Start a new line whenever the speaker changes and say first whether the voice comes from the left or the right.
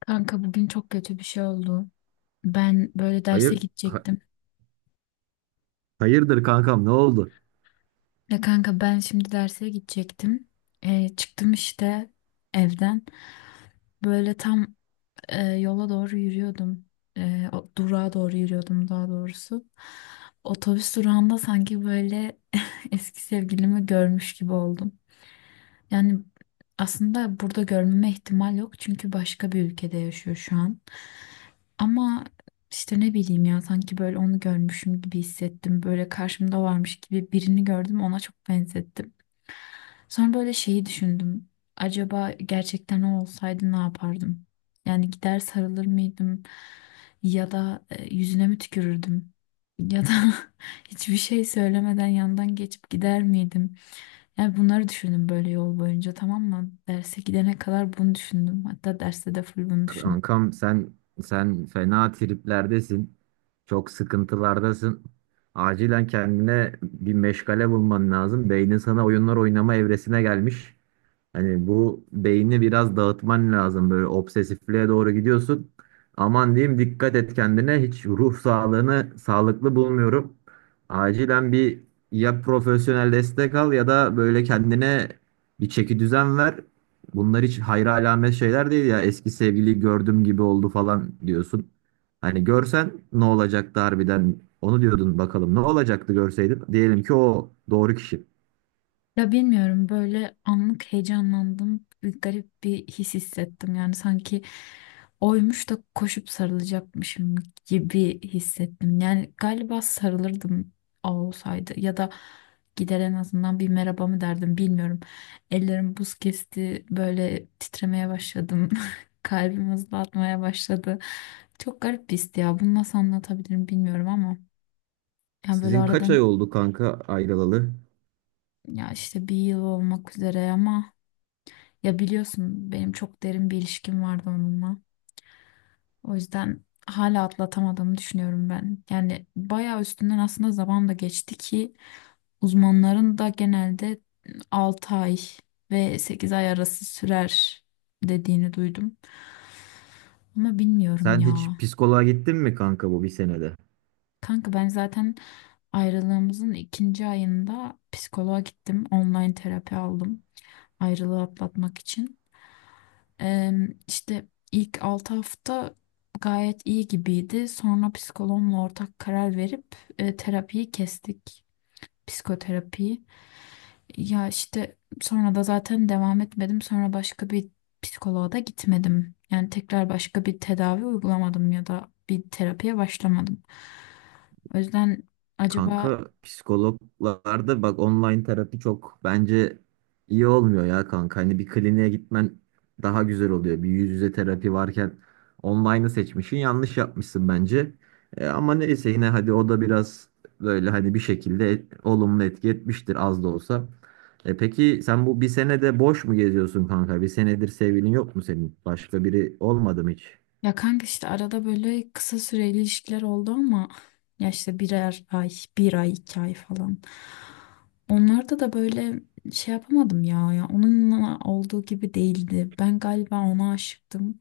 left: Kanka bugün çok kötü bir şey oldu. Ben böyle derse
right: Hayır,
left: gidecektim.
right: hayırdır kankam, ne oldu?
left: Ya kanka ben şimdi derse gidecektim. Çıktım işte evden. Böyle tam yola doğru yürüyordum. Durağa doğru yürüyordum daha doğrusu. Otobüs durağında sanki böyle eski sevgilimi görmüş gibi oldum. Yani aslında burada görmeme ihtimal yok çünkü başka bir ülkede yaşıyor şu an. Ama işte ne bileyim ya sanki böyle onu görmüşüm gibi hissettim. Böyle karşımda varmış gibi birini gördüm ona çok benzettim. Sonra böyle şeyi düşündüm. Acaba gerçekten o olsaydı ne yapardım? Yani gider sarılır mıydım? Ya da yüzüne mi tükürürdüm? Ya da hiçbir şey söylemeden yandan geçip gider miydim? Yani bunları düşündüm böyle yol boyunca, tamam mı? Derse gidene kadar bunu düşündüm. Hatta derste de full bunu düşündüm.
right: Kankam, sen fena triplerdesin. Çok sıkıntılardasın. Acilen kendine bir meşgale bulman lazım. Beynin sana oyunlar oynama evresine gelmiş. Hani bu beyni biraz dağıtman lazım. Böyle obsesifliğe doğru gidiyorsun. Aman diyeyim dikkat et kendine. Hiç ruh sağlığını sağlıklı bulmuyorum. Acilen bir, ya profesyonel destek al ya da böyle kendine bir çeki düzen ver. Bunlar hiç hayra alamet şeyler değil ya. Eski sevgili gördüm gibi oldu falan diyorsun. Hani görsen ne olacaktı harbiden? Onu diyordun, bakalım ne olacaktı görseydin? Diyelim ki o doğru kişi.
left: Ya bilmiyorum, böyle anlık heyecanlandım. Bir garip bir his hissettim. Yani sanki oymuş da koşup sarılacakmışım gibi hissettim. Yani galiba sarılırdım o olsaydı, ya da gider en azından bir merhaba mı derdim bilmiyorum. Ellerim buz kesti, böyle titremeye başladım. Kalbim hızlı atmaya başladı. Çok garip bir histi ya. Bunu nasıl anlatabilirim bilmiyorum ama. Yani böyle
right: Sizin kaç ay
left: aradan,
right: oldu kanka ayrılalı?
left: ya işte bir yıl olmak üzere ama. Ya biliyorsun benim çok derin bir ilişkim vardı onunla. O yüzden hala atlatamadığımı düşünüyorum ben. Yani bayağı üstünden aslında zaman da geçti ki, uzmanların da genelde 6 ay ve 8 ay arası sürer dediğini duydum. Ama bilmiyorum
right: Sen
left: ya.
right: hiç psikoloğa gittin mi kanka bu bir senede?
left: Kanka ben zaten ayrılığımızın ikinci ayında psikoloğa gittim. Online terapi aldım ayrılığı atlatmak için. Eee işte ilk 6 hafta gayet iyi gibiydi. Sonra psikoloğumla ortak karar verip terapiyi kestik. Psikoterapiyi. Ya işte sonra da zaten devam etmedim. Sonra başka bir psikoloğa da gitmedim. Yani tekrar başka bir tedavi uygulamadım ya da bir terapiye başlamadım. O yüzden acaba.
right: Kanka, psikologlarda bak, online terapi çok bence iyi olmuyor ya kanka. Hani bir kliniğe gitmen daha güzel oluyor. Bir yüz yüze terapi varken online'ı seçmişsin, yanlış yapmışsın bence. Ama neyse, yine hadi o da biraz böyle hani bir şekilde olumlu etki etmiştir az da olsa. Peki sen bu bir senede boş mu geziyorsun kanka? Bir senedir sevgilin yok mu senin? Başka biri olmadı mı hiç?
left: Ya kanka işte arada böyle kısa süreli ilişkiler oldu ama, ya işte birer ay, bir ay, 2 ay falan. Onlarda da böyle şey yapamadım ya, ya onunla olduğu gibi değildi. Ben galiba ona aşıktım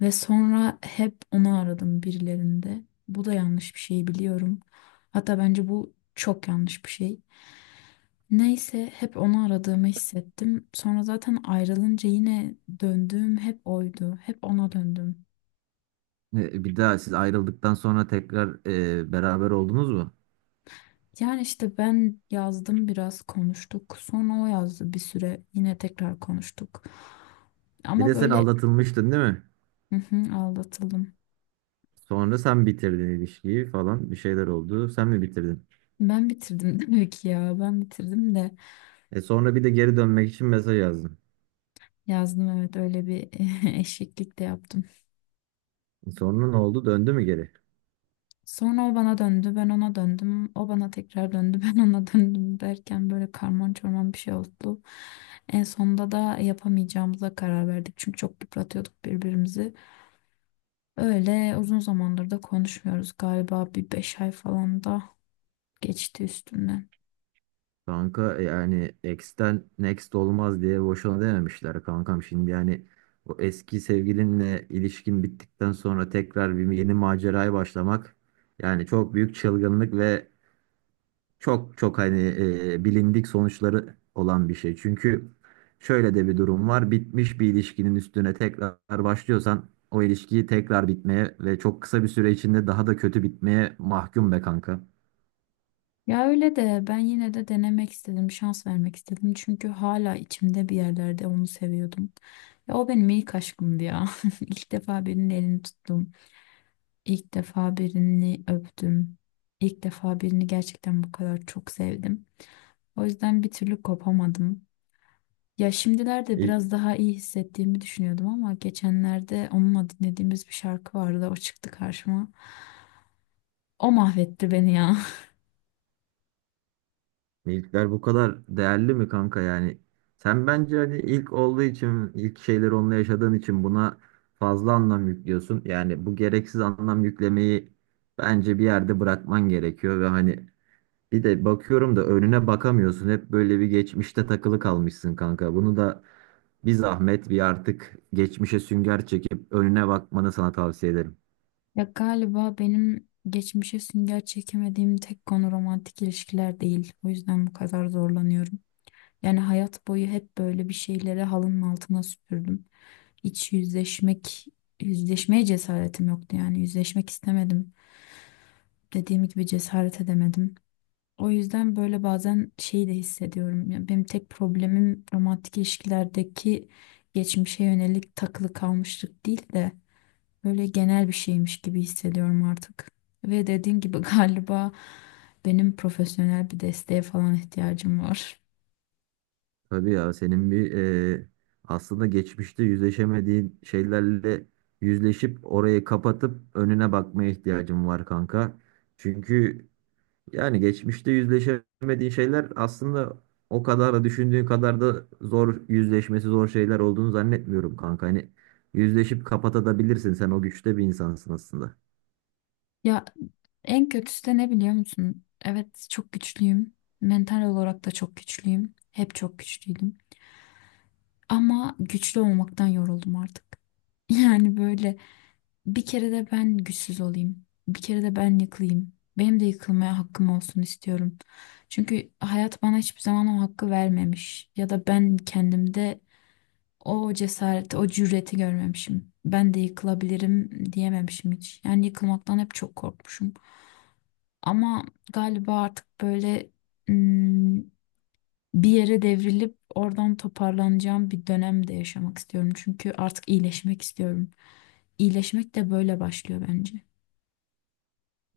left: ve sonra hep onu aradım birilerinde. Bu da yanlış bir şey biliyorum. Hatta bence bu çok yanlış bir şey. Neyse, hep onu aradığımı hissettim. Sonra zaten ayrılınca yine döndüğüm hep oydu. Hep ona döndüm.
right: Bir daha siz ayrıldıktan sonra tekrar beraber oldunuz mu?
left: Yani işte ben yazdım, biraz konuştuk. Sonra o yazdı bir süre. Yine tekrar konuştuk.
right: Bir
left: Ama
right: de sen
left: böyle
right: aldatılmıştın değil mi?
left: hı hı, aldatıldım.
right: Sonra sen bitirdin ilişkiyi falan, bir şeyler oldu. Sen mi bitirdin?
left: Ben bitirdim demek ki ya. Ben bitirdim de
right: E sonra bir de geri dönmek için mesaj yazdın.
left: yazdım, evet, öyle bir eşeklik de yaptım.
right: Sonra ne oldu? Döndü mü geri?
left: Sonra o bana döndü, ben ona döndüm. O bana tekrar döndü, ben ona döndüm derken böyle karman çorman bir şey oldu. En sonunda da yapamayacağımıza karar verdik. Çünkü çok yıpratıyorduk birbirimizi. Öyle uzun zamandır da konuşmuyoruz, galiba bir 5 ay falan da geçti üstünden.
right: Kanka, yani ex'ten next olmaz diye boşuna dememişler kankam. Şimdi yani o eski sevgilinle ilişkin bittikten sonra tekrar bir yeni maceraya başlamak yani çok büyük çılgınlık ve çok hani bilindik sonuçları olan bir şey. Çünkü şöyle de bir durum var. Bitmiş bir ilişkinin üstüne tekrar başlıyorsan o ilişkiyi tekrar bitmeye ve çok kısa bir süre içinde daha da kötü bitmeye mahkum be kanka.
left: Ya öyle de ben yine de denemek istedim, şans vermek istedim. Çünkü hala içimde bir yerlerde onu seviyordum. Ya o benim ilk aşkımdı ya. İlk defa birinin elini tuttum. İlk defa birini öptüm. İlk defa birini gerçekten bu kadar çok sevdim. O yüzden bir türlü kopamadım. Ya şimdilerde
right: İlk,
left: biraz daha iyi hissettiğimi düşünüyordum ama geçenlerde onunla dinlediğimiz bir şarkı vardı. O çıktı karşıma. O mahvetti beni ya.
right: ilkler bu kadar değerli mi kanka yani? Sen bence hani ilk olduğu için, ilk şeyleri onunla yaşadığın için buna fazla anlam yüklüyorsun. Yani bu gereksiz anlam yüklemeyi bence bir yerde bırakman gerekiyor ve hani bir de bakıyorum da önüne bakamıyorsun. Hep böyle bir geçmişte takılı kalmışsın kanka. Bunu da bir zahmet bir artık geçmişe sünger çekip önüne bakmanı sana tavsiye ederim.
left: Ya galiba benim geçmişe sünger çekemediğim tek konu romantik ilişkiler değil. O yüzden bu kadar zorlanıyorum. Yani hayat boyu hep böyle bir şeyleri halının altına süpürdüm. Hiç yüzleşmek, Yüzleşmeye cesaretim yoktu yani. Yüzleşmek istemedim. Dediğim gibi cesaret edemedim. O yüzden böyle bazen şeyi de hissediyorum. Yani benim tek problemim romantik ilişkilerdeki geçmişe yönelik takılı kalmışlık değil de böyle genel bir şeymiş gibi hissediyorum artık. Ve dediğim gibi galiba benim profesyonel bir desteğe falan ihtiyacım var.
right: Tabii ya, senin bir, e, aslında geçmişte yüzleşemediğin şeylerle yüzleşip orayı kapatıp önüne bakmaya ihtiyacın var kanka. Çünkü yani geçmişte yüzleşemediğin şeyler aslında o kadar da, düşündüğün kadar da zor, yüzleşmesi zor şeyler olduğunu zannetmiyorum kanka. Hani yüzleşip kapatabilirsin. Sen o güçte bir insansın aslında.
left: Ya en kötüsü de ne biliyor musun? Evet, çok güçlüyüm. Mental olarak da çok güçlüyüm. Hep çok güçlüydüm. Ama güçlü olmaktan yoruldum artık. Yani böyle, bir kere de ben güçsüz olayım. Bir kere de ben yıkılayım. Benim de yıkılmaya hakkım olsun istiyorum. Çünkü hayat bana hiçbir zaman o hakkı vermemiş. Ya da ben kendimde o cesareti, o cüreti görmemişim. Ben de yıkılabilirim diyememişim hiç. Yani yıkılmaktan hep çok korkmuşum. Ama galiba artık böyle hmm, bir yere devrilip oradan toparlanacağım bir dönemde yaşamak istiyorum. Çünkü artık iyileşmek istiyorum. İyileşmek de böyle başlıyor bence.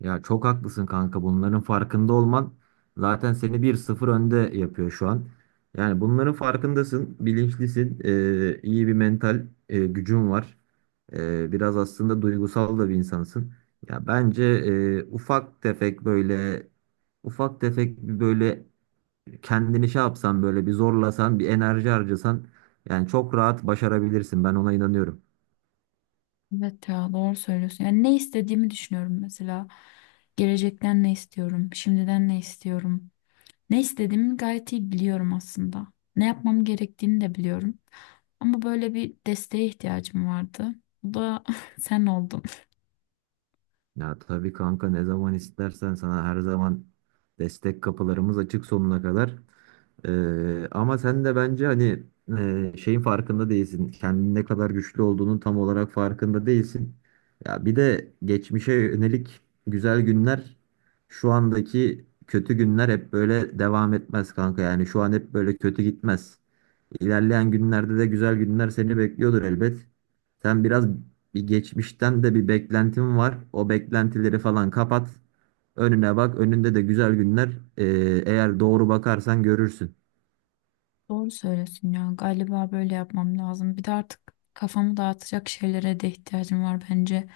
right: Ya çok haklısın kanka. Bunların farkında olman zaten seni bir sıfır önde yapıyor şu an. Yani bunların farkındasın, bilinçlisin, iyi bir mental gücün var. Biraz aslında duygusal da bir insansın. Ya bence ufak tefek böyle, ufak tefek bir böyle, kendini şey yapsan, böyle bir zorlasan, bir enerji harcasan yani çok rahat başarabilirsin. Ben ona inanıyorum.
left: Evet ya, doğru söylüyorsun. Yani ne istediğimi düşünüyorum mesela. Gelecekten ne istiyorum? Şimdiden ne istiyorum? Ne istediğimi gayet iyi biliyorum aslında. Ne yapmam gerektiğini de biliyorum. Ama böyle bir desteğe ihtiyacım vardı. Bu da sen oldun.
right: Ya tabii kanka, ne zaman istersen sana her zaman destek kapılarımız açık sonuna kadar. Ama sen de bence hani şeyin farkında değilsin. Kendin ne kadar güçlü olduğunun tam olarak farkında değilsin. Ya bir de geçmişe yönelik güzel günler, şu andaki kötü günler hep böyle devam etmez kanka. Yani şu an hep böyle kötü gitmez. İlerleyen günlerde de güzel günler seni bekliyordur elbet. Sen biraz, bir geçmişten de bir beklentin var. O beklentileri falan kapat. Önüne bak. Önünde de güzel günler. Ee, Eğer doğru bakarsan görürsün.
left: Doğru söylüyorsun ya. Galiba böyle yapmam lazım. Bir de artık kafamı dağıtacak şeylere de ihtiyacım var bence.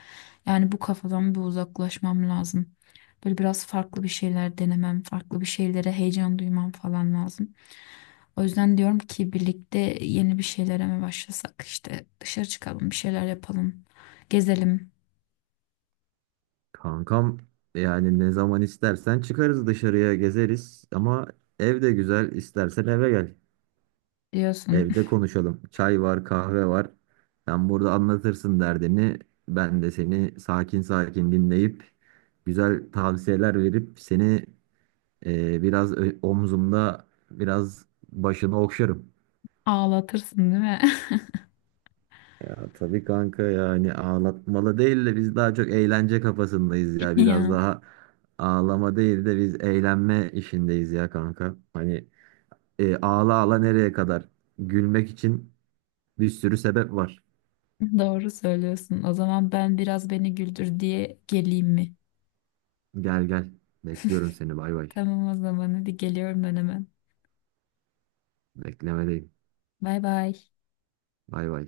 left: Yani bu kafadan bir uzaklaşmam lazım. Böyle biraz farklı bir şeyler denemem, farklı bir şeylere heyecan duymam falan lazım. O yüzden diyorum ki birlikte yeni bir şeylere mi başlasak? İşte dışarı çıkalım, bir şeyler yapalım, gezelim
right: Kankam yani ne zaman istersen çıkarız dışarıya, gezeriz. Ama ev de güzel. İstersen eve gel.
left: diyorsun.
right: Evde konuşalım. Çay var, kahve var. Sen burada anlatırsın derdini. Ben de seni sakin sakin dinleyip güzel tavsiyeler verip seni, omzumda biraz başını okşarım.
left: Ağlatırsın değil mi?
right: Ya tabii kanka, yani ağlatmalı değil de biz daha çok eğlence kafasındayız ya. Biraz
left: Ya
right: daha ağlama değil de biz eğlenme işindeyiz ya kanka. Hani ağla ağla nereye kadar? Gülmek için bir sürü sebep var.
left: doğru söylüyorsun. O zaman ben biraz beni güldür diye geleyim mi?
right: Gel gel. Bekliyorum seni, bay bay.
left: Tamam, o zaman hadi geliyorum ben hemen.
right: Beklemedeyim.
left: Bay bay.
right: Bay bay.